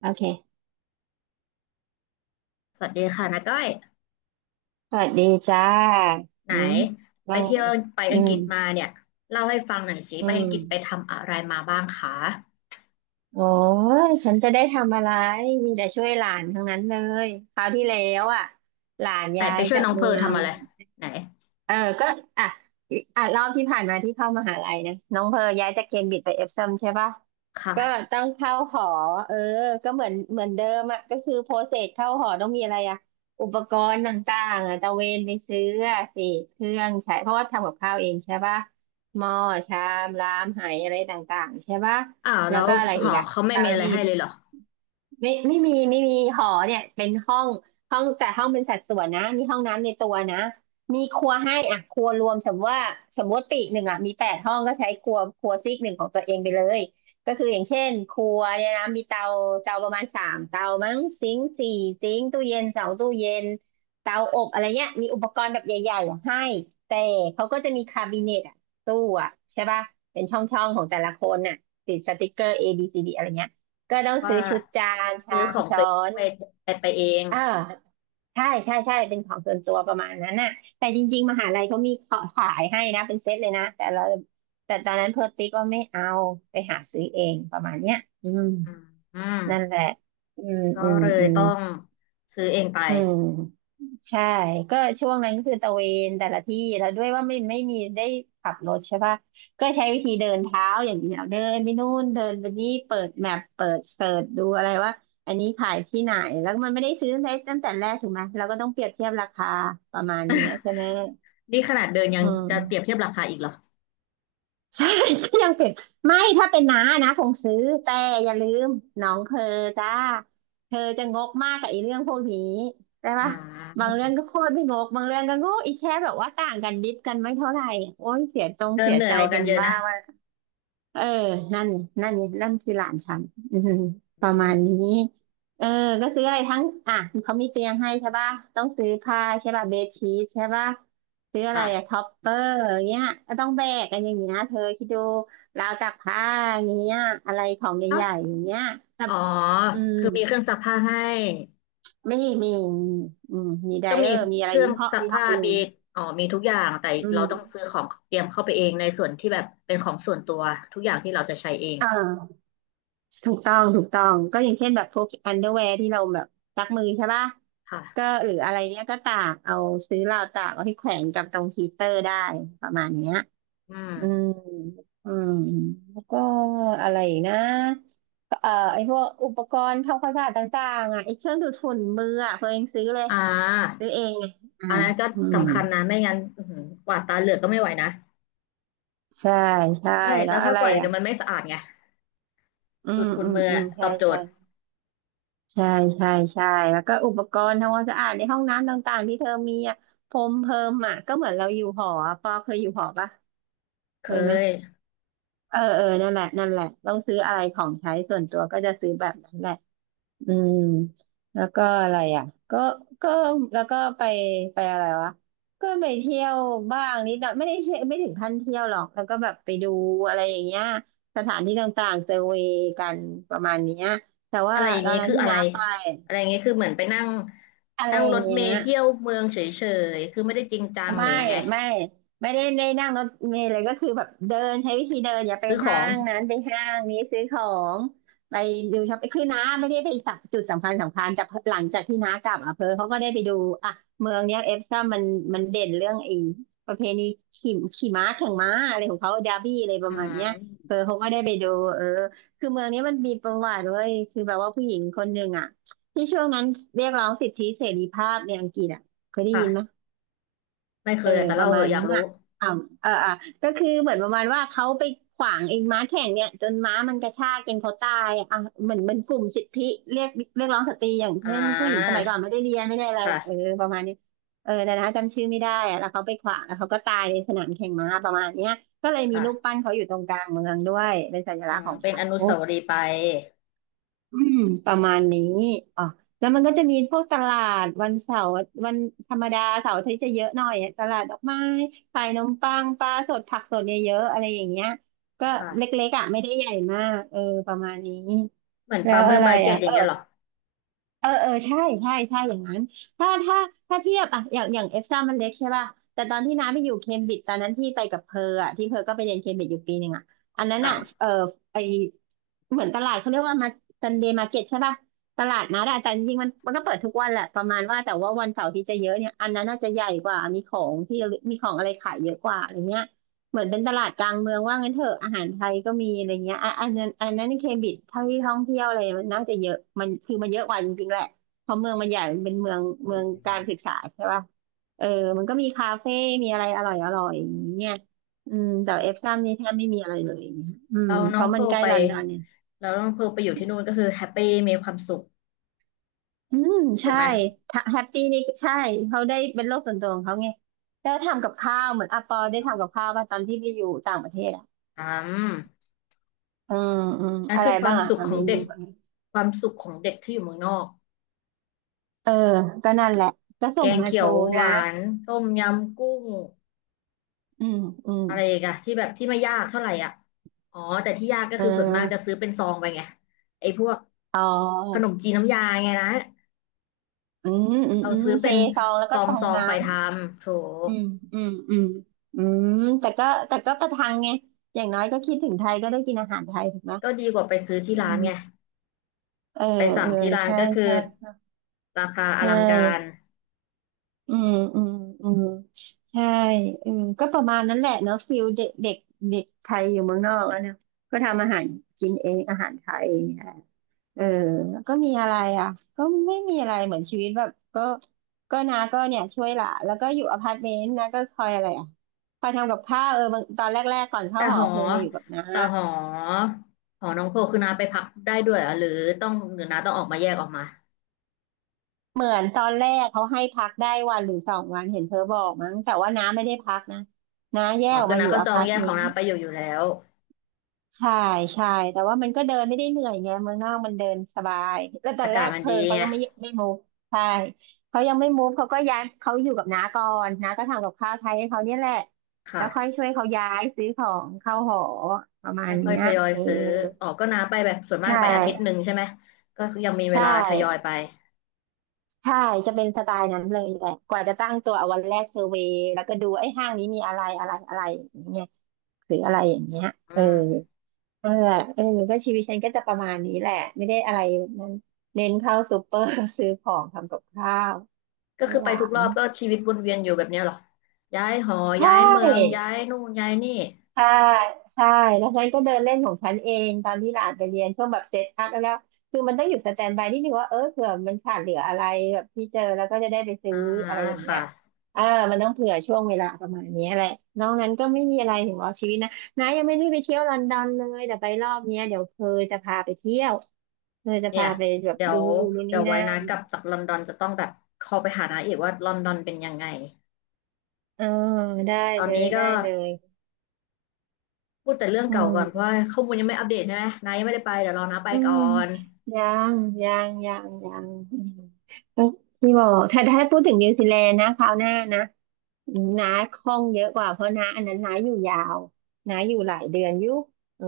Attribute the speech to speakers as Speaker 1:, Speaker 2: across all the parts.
Speaker 1: โอเค
Speaker 2: สวัสดีค่ะนาก้อย
Speaker 1: สวัสดีจ้า
Speaker 2: ไหน
Speaker 1: อืม
Speaker 2: ไป
Speaker 1: ว่าไง
Speaker 2: เที่ยวไป
Speaker 1: อื
Speaker 2: อังก
Speaker 1: ม
Speaker 2: ฤษมาเนี่ยเล่าให้ฟังหน่อยสิ
Speaker 1: อื
Speaker 2: ไปอังกฤษไป
Speaker 1: ม
Speaker 2: ทำอะไรมาบ้างคะ
Speaker 1: โอ้ยฉันจะได้ทำอะไรมีแต่ช่วยหลานทั้งนั้นเลย คราวที่แล้วอ่ะหลาน
Speaker 2: ไหน
Speaker 1: ย้า
Speaker 2: ไป
Speaker 1: ย
Speaker 2: ช่วย
Speaker 1: จาก
Speaker 2: น้องเพ
Speaker 1: เมื
Speaker 2: อร์
Speaker 1: อง
Speaker 2: ทำอะไรไหน
Speaker 1: เออก็อ่ะอ่ะรอบที่ผ่านมาที่เข้ามหาลัยนะน้องเพอย้ายจากเคมบริดจ์ไปเอฟซัมใช่ปะก็
Speaker 2: ค่ะ
Speaker 1: ต้องเข้าหอเออก็เหมือนเดิมอ่ะก็คือโปรเซสเข้าหอต้องมีอะไรอ่ะอุปกรณ์ต่างๆอ่ะตะเวนไปซื้ออะสิเครื่องใช้เพราะว่าทำกับข้าวเองใช่ปะหม้อชามรามไหอะไรต่างๆใช่ปะ
Speaker 2: อ้าว
Speaker 1: แล้
Speaker 2: แล้
Speaker 1: ว
Speaker 2: ว
Speaker 1: ก็อะไร
Speaker 2: ห
Speaker 1: อีก
Speaker 2: อ
Speaker 1: อะ
Speaker 2: เขาไม่
Speaker 1: ตา
Speaker 2: มี
Speaker 1: ม
Speaker 2: อะไร
Speaker 1: ที่
Speaker 2: ให้เลยเหรอ
Speaker 1: ไม่มีหอเนี่ยเป็นห้องห้องแต่ห้องเป็นสัดส่วนนะมีห้องน้ำในตัวนะมีครัวให้อ่ะครัวรวมสมมติว่าสมมติปีกหนึ่งอ่ะมี8ห้องก็ใช้ครัวซีกหนึ่งของตัวเองไปเลยก็คืออย่างเช่นครัวเนี่ยนะมีเตาเตาประมาณ3เตามั้งซิงค์4ซิงค์ตู้เย็น2ตู้เย็นเตาอบอะไรเงี้ยมีอุปกรณ์แบบใหญ่ๆอ่ะให้แต่เขาก็จะมีคาบิเนตอ่ะตู้อ่ะใช่ป่ะเป็นช่องๆของแต่ละคนน่ะติดสติกเกอร์ ABCD อะไรเงี้ย ก็ต้อง
Speaker 2: ว่า
Speaker 1: ซื้อชุดจานชา
Speaker 2: ซื้อข
Speaker 1: ม
Speaker 2: องตั
Speaker 1: ช้อ
Speaker 2: วเอง
Speaker 1: น
Speaker 2: ไปไปไปเอง
Speaker 1: เออใช่ใช่ใช่เป็นของส่วนตัวประมาณนั้นน่ะแต่จริงๆมหาลัยเขามีขอขายให้นะเป็นเซตเลยนะแต่เราแต่ตอนนั้นเพิร์ตติ๊กก็ไม่เอาไปหาซื้อเองประมาณเนี้ยอืม
Speaker 2: อืมอืม
Speaker 1: นั่นแหละอืม
Speaker 2: ก็
Speaker 1: อืม
Speaker 2: เลย
Speaker 1: อืม
Speaker 2: ต้องซื้อเองไป
Speaker 1: อืม ใช่ ก็ช่วงนั้นคือตระเวนแต่ละที่แล้วด้วยว่าไม่มีได้ขับรถใช่ปะก็ใช้วิธีเดินเท้าอย่างเดียวเดินไปนู่นเดินไปนี่เปิดแมปเปิดเสิร์ชดูอะไรว่าอันนี้ขายที่ไหนแล้วมันไม่ได้ซื้อตั้งแต่แรกถูกไหมเราก็ต้องเปรียบเทียบราคาประมาณนี้ใช่ไหม
Speaker 2: นี่ขนาดเดินยั
Speaker 1: อื
Speaker 2: งจะเปรียบ
Speaker 1: ม
Speaker 2: เทียบราคาอีกเหรอ
Speaker 1: ใช่ ยังเป็นไม่ถ้าเป็นน้านะคงซื้อแต่อย่าลืมน้องเธอจ้าเธอจะงกมากกับไอ้เรื่องพวกนี้ได้
Speaker 2: อื
Speaker 1: ปะบางเรื่องก็
Speaker 2: ม
Speaker 1: โคตรไม่งกบางเรื่องก็งกอีแค่แบบว่าต่างกันดิบกันไม่เท่าไหร่โอ้ยเสียตรง
Speaker 2: เดิ
Speaker 1: เสี
Speaker 2: น
Speaker 1: ย
Speaker 2: เหนื่อ
Speaker 1: ใจ
Speaker 2: ยกว่ากั
Speaker 1: เป็
Speaker 2: น
Speaker 1: น
Speaker 2: เยอะ
Speaker 1: บ้า
Speaker 2: นะ
Speaker 1: เออนั่นนั่นนั่นคือหลานฉันอือหือ
Speaker 2: อื
Speaker 1: ประมาณนี้
Speaker 2: ม
Speaker 1: เออก็ซื้ออะไรทั้งอ่ะเขามีเตียงให้ใช่ป่ะต้องซื้อผ้าใช่ป่ะเบดชีทใช่ป่ะซื้ออะไรอะท็
Speaker 2: อ่
Speaker 1: อปเปอร์อย่างเงี้ยก็ต้องแบกกันอย่างเงี้ยเธอคิดดู ราวตากผ้าอย่างเงี้ยอะไรของ
Speaker 2: ะ
Speaker 1: ใหญ่ๆอย่างเงี้ยแต่
Speaker 2: อ๋อ
Speaker 1: อืม
Speaker 2: คือมีเครื่องซักผ้าให้
Speaker 1: ไม่มีอืมมีได
Speaker 2: ก็
Speaker 1: เออ
Speaker 2: มี
Speaker 1: ร์ มีอะ
Speaker 2: เค
Speaker 1: ไร
Speaker 2: รื่อ
Speaker 1: มี
Speaker 2: งซัก
Speaker 1: ห้อง
Speaker 2: ผ้า
Speaker 1: บอลลู
Speaker 2: มี
Speaker 1: น
Speaker 2: อ๋อมีทุกอย่างแต่
Speaker 1: อื
Speaker 2: เราต้อง
Speaker 1: ม
Speaker 2: ซื้อของเตรียมเข้าไปเองในส่วนที่แบบเป็นของส่วนตัวทุกอย่างที่เราจะใช้เอง
Speaker 1: อ่า ถูกต้องถูกต้องก็อย่างเช่นแบบพวกอันเดอร์แวร์ที่เราแบบซักมือใช่ป่ะ
Speaker 2: ค่ะ
Speaker 1: ก็หรืออะไรเนี้ยก็ตากเอาซื้อราวตากเอาที่แขวนกับตรงฮีตเตอร์ได้ประมาณเนี้ย
Speaker 2: อืม
Speaker 1: อืมอืมแล้วก็อะไรอีกนะไอพวกอุปกรณ์ทำความสะอาดต่างๆอ่ะไอเครื่องดูดฝุ่นมืออ่ะตัวเองซื้อเลย
Speaker 2: อ่า
Speaker 1: ซื้อเองไงอ่า
Speaker 2: อันนั้นก็
Speaker 1: อืม
Speaker 2: สำคัญนะไม่งั้นอื้อหือกวาดตาเหลือกก็ไม่ไหวนะ
Speaker 1: ใช่ใช่
Speaker 2: ไม่
Speaker 1: แล้
Speaker 2: แล้
Speaker 1: ว
Speaker 2: ว
Speaker 1: อะ
Speaker 2: ถ้า
Speaker 1: ไร
Speaker 2: กวาดอีก
Speaker 1: อ่ะ
Speaker 2: เดี๋ยวมันไม่สะอาดไง
Speaker 1: อื
Speaker 2: ดู
Speaker 1: ม
Speaker 2: ดฝุ่น
Speaker 1: อืม
Speaker 2: มืออ
Speaker 1: อืม
Speaker 2: ต
Speaker 1: ใช่
Speaker 2: อบโจ
Speaker 1: ใช่
Speaker 2: ทย์
Speaker 1: ใช่ใช่ใช่แล้วก็อุปกรณ์ทำความสะอาดในห้องน้ำต่างๆที่เธอมีอ่ะพรมเพิ่มอ่ะก็เหมือนเราอยู่หออะปอเคยอยู่หอปะเค
Speaker 2: เค
Speaker 1: ยไหม
Speaker 2: ย
Speaker 1: เออเออนั่นแหละนั่นแหละต้องซื้ออะไรของใช้ส่วนตัวก็จะซื้อแบบนั้นแหละอืมแล้วก็อะไรอ่ะก็ก็แล้วก็ไปอะไรวะก็ไปเที่ยวบ้างนิดหน่อยไม่ได้เที่ยวไม่ถึงขั้นเที่ยวหรอกแล้วก็แบบไปดูอะไรอย่างเงี้ยสถานที่ต่างๆเซอร์เวย์กันประมาณเนี้ยแต่ว่า
Speaker 2: อะไรอย่าง
Speaker 1: ตอ
Speaker 2: นี้
Speaker 1: นนั้น
Speaker 2: คือ
Speaker 1: ที่
Speaker 2: อะไร
Speaker 1: น้าไป
Speaker 2: อะไรอย่างนี้คือเหมือนไปนั่ง
Speaker 1: อะไร
Speaker 2: นั่ง
Speaker 1: อ
Speaker 2: ร
Speaker 1: ย่าง
Speaker 2: ถ
Speaker 1: เงี้
Speaker 2: เม
Speaker 1: ย
Speaker 2: ล์เที่ยวเมืองเฉยๆคือไม่ได้จริงจังห
Speaker 1: ไม่
Speaker 2: รือยังไง
Speaker 1: ไม่ไม่ได้นั่งรถเมล์เลยก็คือแบบเดินใช้วิธีเดินอย่าไป
Speaker 2: ซื้อข
Speaker 1: ห้า
Speaker 2: อง
Speaker 1: งนั้นไปห้างนี้ซื้อของไปดูช็อปปิ้งคือน้าไม่ได้ไปจับจุดสำคัญสำคัญแต่หลังจากที่น้ากลับอำเภอเขาก็ได้ไปดูอ่ะเมืองเนี้ยเอฟซ่ามันมันเด่นเรื่องไอ้ประเพณีขี่ม้าแข่งม้าอะไรของเขาดาร์บี้อะไรป
Speaker 2: อื
Speaker 1: ระมาณเนี้ยเออ
Speaker 2: ม
Speaker 1: เขาก็ได้ไปดูเออคือเมืองนี้มันมีประวัติเว้ยคือแบบว่าผู้หญิงคนหนึ่งอ่ะที่ช่วงนั้นเรียกร้องสิทธิเสรีภาพในอังกฤษอ่ะเคยได้ยินไหม
Speaker 2: ค่ะไม่เค
Speaker 1: เออ
Speaker 2: ยอะแต่
Speaker 1: ป
Speaker 2: เล่า
Speaker 1: ระ
Speaker 2: เห
Speaker 1: มา
Speaker 2: อะ
Speaker 1: ณ
Speaker 2: อยา
Speaker 1: นั้
Speaker 2: ก
Speaker 1: น
Speaker 2: รู้
Speaker 1: อ่ะอ่าอ่ะก็คือเหมือนประมาณว่าเขาไปขวางไอ้ม้าแข่งเนี่ยจนม้ามันกระชากจนเขาตายอ่ะเหมือนเป็นกลุ่มสิทธิเรียกเรียกร้องสตรีอย่าง
Speaker 2: อ่
Speaker 1: เช่นผู้หญิงส
Speaker 2: า
Speaker 1: มัยก่อนไม่ได้เรียนไม่ได้อะไรเออ
Speaker 2: ค่ะ
Speaker 1: ประมาณนี้เออแต่นะจำชื่อไม่ได้อ่ะแล้วเขาไปขวางแล้วเขาก็ตายในสนามแข่งม้าประมาณเนี้ยก็เลยมี
Speaker 2: ค่ะ
Speaker 1: รูปปั้นเขาอยู่ตรงกลางเมืองด้วยเป็นสัญ
Speaker 2: อื
Speaker 1: ลักษณ์
Speaker 2: ม
Speaker 1: ของ
Speaker 2: เป็น
Speaker 1: เขา
Speaker 2: อนุสาวรีย์ไป
Speaker 1: อืมประมาณนี้อ๋อแล้วมันก็จะมีพวกตลาดวันเสาร์วันธรรมดาเสาร์อาที่จะเยอะหน่อยตลาดดอกไม้ขายนมปังปลาสดผักสดเนี่ยเยอะๆ อะไรอย่างเงี้ยก็
Speaker 2: ค่ะ
Speaker 1: เล็กๆอ่ะไม่ได้ใหญ่มากเออประมาณนี้
Speaker 2: เหมือน
Speaker 1: แล้
Speaker 2: ฟาร์
Speaker 1: ว
Speaker 2: มเมอ
Speaker 1: อะ
Speaker 2: ร์
Speaker 1: ไร
Speaker 2: มาร์เก็
Speaker 1: อ่ะ
Speaker 2: ตอย่า
Speaker 1: เอ
Speaker 2: ง
Speaker 1: อ
Speaker 2: เงี้ยเหรอ
Speaker 1: เออใช่ใช่อย่างนั้นถ้าถ้าถ้าเทียบอะอย่างเอฟซ่ามันเล็กใช่ป่ะแต่ตอนที่น้าไปอยู่เคมบริดจ์ตอนนั้นที่ไปกับเพอร์อะที่เพอร์ก็ไปเรียนเคมบริดจ์อยู่1 ปีอะอันนั้นอะ
Speaker 2: ค่ะ
Speaker 1: เออไอเหมือนตลาดเขาเรียกว่ามาซันเดย์มาร์เก็ตใช่ป่ะตลาดนัดอะแต่จริงๆมันก็เปิดทุกวันแหละประมาณว่าแต่ว่าวันเสาร์ที่จะเยอะเนี่ยอันนั้นน่าจะใหญ่กว่ามีของที่ระลึกมีของอะไรขายเยอะกว่าอะไรเงี้ย เหมือนเป็นตลาดกลางเมืองว่างั้นเถอะอาหารไทยก็มีอะไรเงี้ยอ่ะอันนั้นในเคมบริดจ์เท่าที่ท่องเที่ยวอะไรมันน่าจะเยอะมันคือมันเยอะกว่าจริงๆแหละเพราะเมืองมันใหญ่มันเป็นเมืองการศึกษาใช่ป่ะเออมันก็มีคาเฟ่มีอะไรอร่อยอย่างเงี้ยอืมแต่เอฟซัมนี่แทบไม่มีอะไรเลยอย่างเงี้ยอืม
Speaker 2: เรา
Speaker 1: เพ
Speaker 2: น้อง
Speaker 1: ราะ
Speaker 2: เพ
Speaker 1: มัน
Speaker 2: ร์ล
Speaker 1: ใกล้
Speaker 2: ไป
Speaker 1: ลอนดอนเนี่ย
Speaker 2: เราน้องเพร์ลไปอยู่ที่นู่นก็คือแฮปปี้มีความสุข
Speaker 1: อืม
Speaker 2: ถูก
Speaker 1: ใช่
Speaker 2: ไหม
Speaker 1: แฮปปี้นี่ใช่เขาได้เป็นโลกส่วนตัวของเขาไงแล้วทำกับข้าวเหมือนอาปอได้ทำกับข้าวป่ะตอนที่ไปอยู่ต่างประเทศอ่ะ
Speaker 2: อืม
Speaker 1: อืมอืม
Speaker 2: นั่น
Speaker 1: อะไร
Speaker 2: คือควา
Speaker 1: บ้าง
Speaker 2: ม
Speaker 1: อ่ะ
Speaker 2: สุข
Speaker 1: อ่ะ
Speaker 2: ข
Speaker 1: เม
Speaker 2: อง
Speaker 1: นู
Speaker 2: เด็กความสุขของเด็กที่อยู่เมืองนอก
Speaker 1: เออ ก็นั่นแหละ ก็ส่
Speaker 2: แก
Speaker 1: ง
Speaker 2: ง
Speaker 1: มา
Speaker 2: เขี
Speaker 1: โช
Speaker 2: ยว
Speaker 1: ว์
Speaker 2: ห
Speaker 1: นะ
Speaker 2: วานต้มยำกุ้ง
Speaker 1: อืมอืม
Speaker 2: อะไรอีกันที่แบบที่ไม่ยากเท่าไหร่อ่ะอ๋อแต่ที่ยากก็
Speaker 1: เ
Speaker 2: คือส่วนมากจะ
Speaker 1: ออ
Speaker 2: ซื้อเป็นซองไปไงไอ้พวก
Speaker 1: อ๋
Speaker 2: ขน
Speaker 1: อ
Speaker 2: มจีนน้ำยาไงนะ
Speaker 1: อืมอืม
Speaker 2: เรา
Speaker 1: อืม
Speaker 2: ซื้อ
Speaker 1: เท
Speaker 2: เป็น
Speaker 1: ซองแล้ว
Speaker 2: ซ
Speaker 1: ก็
Speaker 2: อ
Speaker 1: ต
Speaker 2: ง
Speaker 1: อ
Speaker 2: ซ
Speaker 1: ง
Speaker 2: อง
Speaker 1: น้
Speaker 2: ไปทำโถ
Speaker 1: ำอืม อืม อืม อืม แต่ก็ประทังไงอย่างน้อยก็คิดถึงไทยก็ได้กินอาหารไทยถูกไหม
Speaker 2: ก็ดีกว่าไปซื้อที่
Speaker 1: อื
Speaker 2: ร้านไง
Speaker 1: มเออ
Speaker 2: ไปสั่
Speaker 1: เอ
Speaker 2: ง
Speaker 1: อ
Speaker 2: ที่ร้าน
Speaker 1: ใช่
Speaker 2: ก็คือ
Speaker 1: ใช่ใช
Speaker 2: ราคาอลังการ
Speaker 1: ่อืมอืมอืมใช่อืมก็ประมาณนั้นแหละเนาะฟิลเด็กเด็กเด็กไทยอยู่เมืองนอกแล้วเนอะก็ทำอาหารกินเองอาหารไทย เออแล้วก็มีอะไรอ่ะก็ไม่มีอะไรเหมือนชีวิตแบบก็ก็นาก็เนี่ยช่วยหลานแล้วก็อยู่อพาร์ตเมนต์นะก็คอยอะไรอ่ะคอยทำกับข้าวเออบางตอนแรกๆก่อน
Speaker 2: แต่
Speaker 1: เข้าห
Speaker 2: ห
Speaker 1: อ
Speaker 2: อ
Speaker 1: เพิมมาอยู่กับน้า
Speaker 2: แต่หอหอน้องโพคือน้าไปพักได้ด้วยเหรอหรือต้องหรือน้าต้องออกมาแยกออกมา
Speaker 1: เหมือนตอนแรกเขาให้พักได้วันหรือสองวันเห็นเธอบอกมั้งแต่ว่าน้าไม่ได้พักนะน้าแย
Speaker 2: ห
Speaker 1: ก
Speaker 2: อ
Speaker 1: ออก
Speaker 2: คือ
Speaker 1: มาอ
Speaker 2: น้า
Speaker 1: ยู่
Speaker 2: ก็
Speaker 1: อ
Speaker 2: จอง
Speaker 1: พาร์ต
Speaker 2: แยก
Speaker 1: เม
Speaker 2: ของ
Speaker 1: นต์
Speaker 2: น้าไปอยู่อยู่แล้ว
Speaker 1: ใช่ใช่แต่ว่ามันก็เดินไม่ได้เหนื่อยไงเมืองนอกมันเดินสบายแล้วตอ
Speaker 2: อา
Speaker 1: นแร
Speaker 2: กาศ
Speaker 1: ก
Speaker 2: มัน
Speaker 1: เพอ
Speaker 2: ดี
Speaker 1: เขา
Speaker 2: ไง
Speaker 1: ยังไม่มูฟใช่เขายังไม่มูฟเขาก็ย้ายเขาอยู่กับน้าก่อนน้าก็ทำกับข้าวไทยให้เขาเนี่ยแหละแล้
Speaker 2: ค่ะ
Speaker 1: วค่อยช่วยเขาย้ายซื้อของเข้าหอประมา
Speaker 2: ก็
Speaker 1: ณ
Speaker 2: ค่อ
Speaker 1: เนี้
Speaker 2: ย
Speaker 1: ย
Speaker 2: ทยอย
Speaker 1: เออ
Speaker 2: ซื้อออกก็น้าไปแบบส่วนมาก
Speaker 1: ใช่
Speaker 2: ไปอาทิตย์หนึ่งใช่ไหมก็ยังมีเว
Speaker 1: ใช่
Speaker 2: ลาทยอยไป
Speaker 1: ใช่จะเป็นสไตล์นั้นเลยแหละกว่าจะตั้งตัวเอาวันแรกเซอร์เวย์แล้วก็ดูไอ้ห้างนี้มีอะไรอะไรอะไรอย่างเงี้ยหรืออะไรอย่างเงี้ย
Speaker 2: อื
Speaker 1: เออ
Speaker 2: ม
Speaker 1: นั่นแหละเออก็ชีวิตฉันก็จะประมาณนี้แหละไม่ได้อะไรนั้นเน้นเข้าซูเปอร์ ซื้อของทำกับข้าว
Speaker 2: ก็
Speaker 1: ให้
Speaker 2: คือ
Speaker 1: ห
Speaker 2: ไป
Speaker 1: ลา
Speaker 2: ทุกร
Speaker 1: น
Speaker 2: อบก็ชีวิตวนเวียนอยู่แบบเนี้ยเหรอย้ายหอ
Speaker 1: ใช
Speaker 2: ย้ายเมือง
Speaker 1: ่
Speaker 2: ย้ายนู่นย้ายนี่
Speaker 1: ใช่ใช่แล้วฉันก็เดินเล่นของฉันเองตอนที่หลานไปเรียนช่วงแบบเซตอัพแล้วคือมันต้องอยู่สแตนบายนิดนึงว่าเออเผื่อมันขาดเหลืออะไรแบบที่เจอแล้วก็จะได้ไปซื้อ
Speaker 2: อ่า
Speaker 1: อะไรอย่างเงี้
Speaker 2: ค่ะ
Speaker 1: ยอ่ามันต้องเผื่อช่วงเวลาประมาณเนี้ยแหละนอกนั้นก็ไม่มีอะไรถึงว่าชีวิตนะนายังไม่ได้ไปเที่ยวลอนดอนเลยแต่ไปรอบเนี้ยเดี๋ยวเพอจะพาไปเที่ยวเพอจะ
Speaker 2: เนี่
Speaker 1: พา
Speaker 2: ย
Speaker 1: ไปแบบ
Speaker 2: เดี๋ย
Speaker 1: ดู
Speaker 2: ว
Speaker 1: นู่น
Speaker 2: เดี๋
Speaker 1: นี่
Speaker 2: ยวไว้
Speaker 1: นั่
Speaker 2: นะ
Speaker 1: น
Speaker 2: กลับจากลอนดอนจะต้องแบบคอลไปหานาอีกว่าลอนดอนเป็นยังไง
Speaker 1: เออได้
Speaker 2: ตอน
Speaker 1: เล
Speaker 2: นี้
Speaker 1: ย
Speaker 2: ก็
Speaker 1: ได้เลย
Speaker 2: พูดแต่เรื่อง
Speaker 1: อื
Speaker 2: เก่าก่อนเพราะ
Speaker 1: ม
Speaker 2: ว่าข้อมูลยังไม่อัปเดตใช่ไหมนายังไม่ได้ไปเดี๋ยวรอนาไป
Speaker 1: อื
Speaker 2: ก่อ
Speaker 1: ม
Speaker 2: น
Speaker 1: ยังยังอืมก็ที่บอกถ้าพูดถึงนิวซีแลนด์นะคราวหน้านะน้าคล่องเยอะกว่าเพราะน้าอันนั้นน้าอยู่ยาวน้าอยู่หลายเดือนอยู่เออ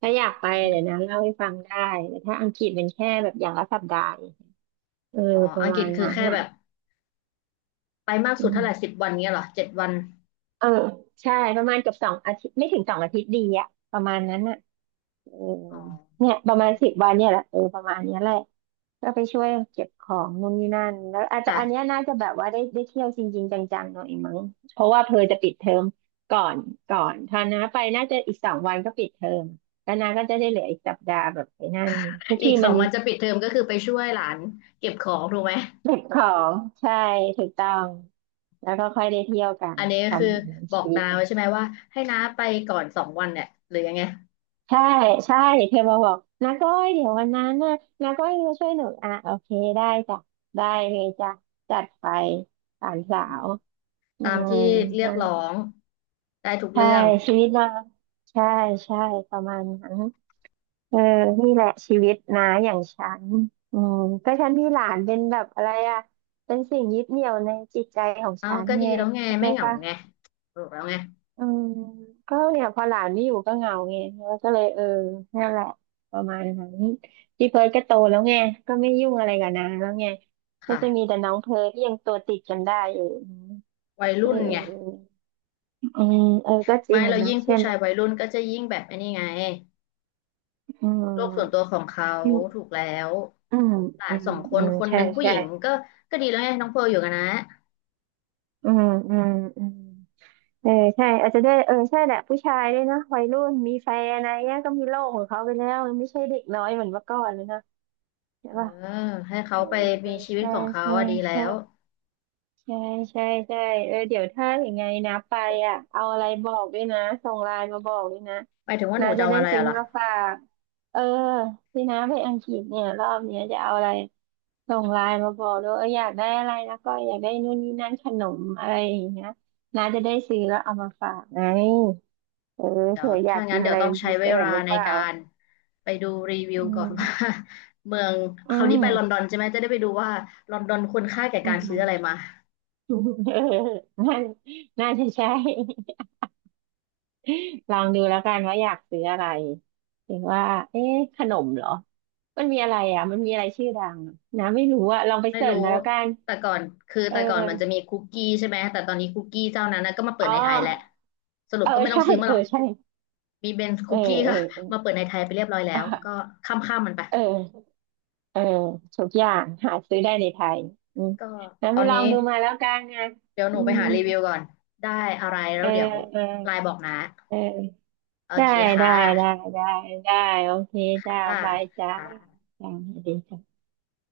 Speaker 2: อื
Speaker 1: ถ้าอ
Speaker 2: ม
Speaker 1: ยากไป
Speaker 2: อม
Speaker 1: เดี๋ยวนะเล่าให้ฟังได้แต่ถ้าอังกฤษเป็นแค่แบบอย่างละสัปดาห์เออ
Speaker 2: อ๋อ
Speaker 1: ป
Speaker 2: อั
Speaker 1: ระ
Speaker 2: งกฤ
Speaker 1: มา
Speaker 2: ษ
Speaker 1: ณ
Speaker 2: คือ
Speaker 1: นั้น
Speaker 2: แค่
Speaker 1: น่ะ
Speaker 2: แบบไปมาก
Speaker 1: อื
Speaker 2: สุด
Speaker 1: ม
Speaker 2: เท่าไหร่10 วันเงี้ยเหรอ7 วัน
Speaker 1: เออใช่ประมาณเกือบสองอาทิตย์ไม่ถึงสองอาทิตย์ดีอะประมาณนั้นน่ะ เออ
Speaker 2: อ๋อ
Speaker 1: เนี่ยประมาณสิบวันเนี่ยแหละเออประมาณเนี้ยแหละก็ไปช่วยเก็บของนู่นนี่นั่นแล้วอาจจะ
Speaker 2: แต่
Speaker 1: อันเนี้ยน่าจะแบบว่าได้เที่ยวจริงๆจังๆหน่อยมั้งเพราะว่าเพอจะปิดเทอมก่อนก่อนถ้านะไปน่าจะอีกสองวันก็ปิดเทอมแล้วนาก็จะได้เหลืออีกสัปดาห์แบบไปนั่นทุก
Speaker 2: อี
Speaker 1: ที่
Speaker 2: กส
Speaker 1: มั
Speaker 2: อง
Speaker 1: น
Speaker 2: วันจะปิดเทอมก็คือไปช่วยหลานเก็บของถูกไหม
Speaker 1: เก็บของใช่ถูกต้องแล้วก็ค่อยได้เที่ยวกัน
Speaker 2: อันนี้ก็
Speaker 1: ประ
Speaker 2: คือ
Speaker 1: มาณนั้น
Speaker 2: บอ
Speaker 1: ชี
Speaker 2: ก
Speaker 1: วิต
Speaker 2: นาไว้ใช่ไหมว่าให้น้าไปก่อนสองวันเนี่ยหรือยังไง
Speaker 1: ใช่ใช่เธอมาบอกนาก้อยเดี๋ยววันนั้นนะนาก้อยมาช่วยหนูอ่ะโอเคได้จ้ะได้เลยจ้ะจัดไปสามสา
Speaker 2: อืม
Speaker 1: วอื
Speaker 2: ตาม
Speaker 1: ม
Speaker 2: ที่เรียก
Speaker 1: นั่นแห
Speaker 2: ร้อ
Speaker 1: ละ
Speaker 2: งได้ทุก
Speaker 1: ใช่
Speaker 2: เรื่อง
Speaker 1: ชีวิตนางใช่ใช่ประมาณนั้นเออนี่แหละชีวิตนะอย่างฉันอืมก็ฉันมีหลานเป็นแบบอะไรอ่ะเป็นสิ่งยึดเหนี่ยวในจิตใจของ
Speaker 2: เอา
Speaker 1: ฉัน
Speaker 2: ก็ดี
Speaker 1: เนี่ย
Speaker 2: แล้วไง
Speaker 1: เข้าใจ
Speaker 2: ไม่เหงา
Speaker 1: ปะ
Speaker 2: ไงถูกแล้วไง
Speaker 1: อืมก็เนี่ยพอหลานไม่อยู่ก็เหงาไงแล้วก็เลยเออนั่นแหละประมาณนั้นพี่เพิร์ดก็โตแล้วไงก็ไม่ยุ่งอะไรกับนางแล้วไงก็จะมี
Speaker 2: ค่ะ
Speaker 1: แต่น้องเพิร์ทที่ยังตัวติดกันได้อยู่
Speaker 2: วัย
Speaker 1: เ
Speaker 2: รุ่นไง
Speaker 1: อออืมเออก็จ
Speaker 2: ไม่
Speaker 1: ริง
Speaker 2: เรา
Speaker 1: อะนะ
Speaker 2: ยิ่ง
Speaker 1: ใช่
Speaker 2: ผู้
Speaker 1: ไหม
Speaker 2: ชายวัยรุ่นก็จะยิ่งแบบไอ้นี่ไง
Speaker 1: อื
Speaker 2: โลกส่วนตัว
Speaker 1: ม
Speaker 2: ของเขา
Speaker 1: อื
Speaker 2: ถู
Speaker 1: ม
Speaker 2: กแล้ว
Speaker 1: อืม
Speaker 2: หลา
Speaker 1: อื
Speaker 2: นส
Speaker 1: ม
Speaker 2: องค
Speaker 1: อื
Speaker 2: น
Speaker 1: ม
Speaker 2: คนห
Speaker 1: ใช่
Speaker 2: นึ่งผู้ห
Speaker 1: ใช่
Speaker 2: ญิงก็ก็ดีแล้วไงน้องเพร์ลอยู่กันนะ
Speaker 1: อืมอืมอืมเออใช่อาจจะได้วยเออใช่แหละผู้ชายด้วยนะวัยรุ่นมีแฟนอะไรเงี้ยก็มีโลกของเขาไปแล้วไม่ใช่เด็กน้อยเหมือนเมื่อก่อนแล้วนะใช่
Speaker 2: เอ
Speaker 1: ปะ
Speaker 2: อให้
Speaker 1: เอ
Speaker 2: เขา
Speaker 1: อ
Speaker 2: ไปมีชีวิต
Speaker 1: ใช่
Speaker 2: ของเขา
Speaker 1: ใช่
Speaker 2: อะดีแล้
Speaker 1: ใช่
Speaker 2: ว
Speaker 1: ใช่ใช่ใช่ใช่เออเดี๋ยวถ้าอย่างไงนะไปอ่ะเอาอะไรบอกด้วยนะส่งไลน์มาบอกด้วยนะ
Speaker 2: หมายถึงว่าห
Speaker 1: นะ
Speaker 2: นูจะ
Speaker 1: จะ
Speaker 2: เอา
Speaker 1: ได้
Speaker 2: อะไร
Speaker 1: ซื้อ
Speaker 2: อะล่ะ
Speaker 1: มาฝากเออที่น้าไปอังกฤษเนี่ยรอบเนี้ยจะเอาอะไรส่งไลน์มาบอกด้วยเอออยากได้อะไรแล้วก็อยากได้นู่นนี่นั่นขนมอะไรอย่างเงี้ยน้าจะได้ซื้อแล้วเอามาฝากไงเออ
Speaker 2: เดี๋ยว
Speaker 1: เผื่ออยา
Speaker 2: ถ้า
Speaker 1: กกิ
Speaker 2: งั้น
Speaker 1: น
Speaker 2: เดี๋
Speaker 1: อะ
Speaker 2: ยว
Speaker 1: ไร
Speaker 2: ต้อง
Speaker 1: เป็น
Speaker 2: ใช้
Speaker 1: พิเศ
Speaker 2: เว
Speaker 1: ษ
Speaker 2: ลา
Speaker 1: หรือ
Speaker 2: ใน
Speaker 1: เปล่า
Speaker 2: การไปดูรีวิ
Speaker 1: อื
Speaker 2: วก่อนว่า
Speaker 1: ม
Speaker 2: เมือง
Speaker 1: อื
Speaker 2: คราวนี้ไปลอนดอ
Speaker 1: ม
Speaker 2: นใช่ไหมจะได้ไปดูว่าลอนดอนคุณค่าแก่
Speaker 1: อื
Speaker 2: การซื้ออะไร
Speaker 1: ม
Speaker 2: มา
Speaker 1: เออน่าน่าจะใช่ ลองดูแล้วกันว่าอยากซื้ออะไรเห็นว่าเอ๊ะขนมเหรอมันมีอะไรอ่ะมันมีอะไรชื่อดังอะนะไม่รู้อ่ะลองไป
Speaker 2: ไม่
Speaker 1: เสิร์ช
Speaker 2: รู้
Speaker 1: มาแล้วกัน
Speaker 2: แต่ก่อนคือ
Speaker 1: เออ
Speaker 2: แต่ก่อนมันจะมีคุกกี้ใช่ไหมแต่ตอนนี้คุกกี้เจ้านั้นนะก็มาเปิ
Speaker 1: อ๋อ
Speaker 2: ดในไทยแหละสรุ
Speaker 1: เอ
Speaker 2: ป
Speaker 1: อ
Speaker 2: ก็ไม่ต้อง
Speaker 1: ใช่
Speaker 2: ซื้อมา
Speaker 1: เอ
Speaker 2: หร
Speaker 1: อ
Speaker 2: อก
Speaker 1: ใช่
Speaker 2: มีเบนซ์
Speaker 1: เอ
Speaker 2: คุ
Speaker 1: อ
Speaker 2: กกี้
Speaker 1: เออ
Speaker 2: ก็
Speaker 1: เออ
Speaker 2: มาเปิดในไทยไปเรียบร้อยแล้วก็
Speaker 1: อ่ะ
Speaker 2: ข้ามข้ามมันไป
Speaker 1: เออเออทุกอย่างหาซื้อได้ในไทยอืม
Speaker 2: ก็
Speaker 1: งั้น
Speaker 2: ตอ
Speaker 1: ไป
Speaker 2: น
Speaker 1: ลอ
Speaker 2: นี้
Speaker 1: งดูมาแล้วกันนะ
Speaker 2: เดี๋ยวห
Speaker 1: อื
Speaker 2: นูไป
Speaker 1: ม
Speaker 2: หารีวิวก่อนได้อะไรแล้
Speaker 1: เอ
Speaker 2: ว
Speaker 1: อ
Speaker 2: เดี๋ยว
Speaker 1: เออ
Speaker 2: ไลน์บอกนะ
Speaker 1: เออ
Speaker 2: โอ
Speaker 1: ได้
Speaker 2: เคค่
Speaker 1: ได้ได้
Speaker 2: ะ
Speaker 1: ได้ได้โอเคจ้า
Speaker 2: ค่ะ
Speaker 1: บายจ้า
Speaker 2: ค่ะ
Speaker 1: จ้าสวัสดีจ้า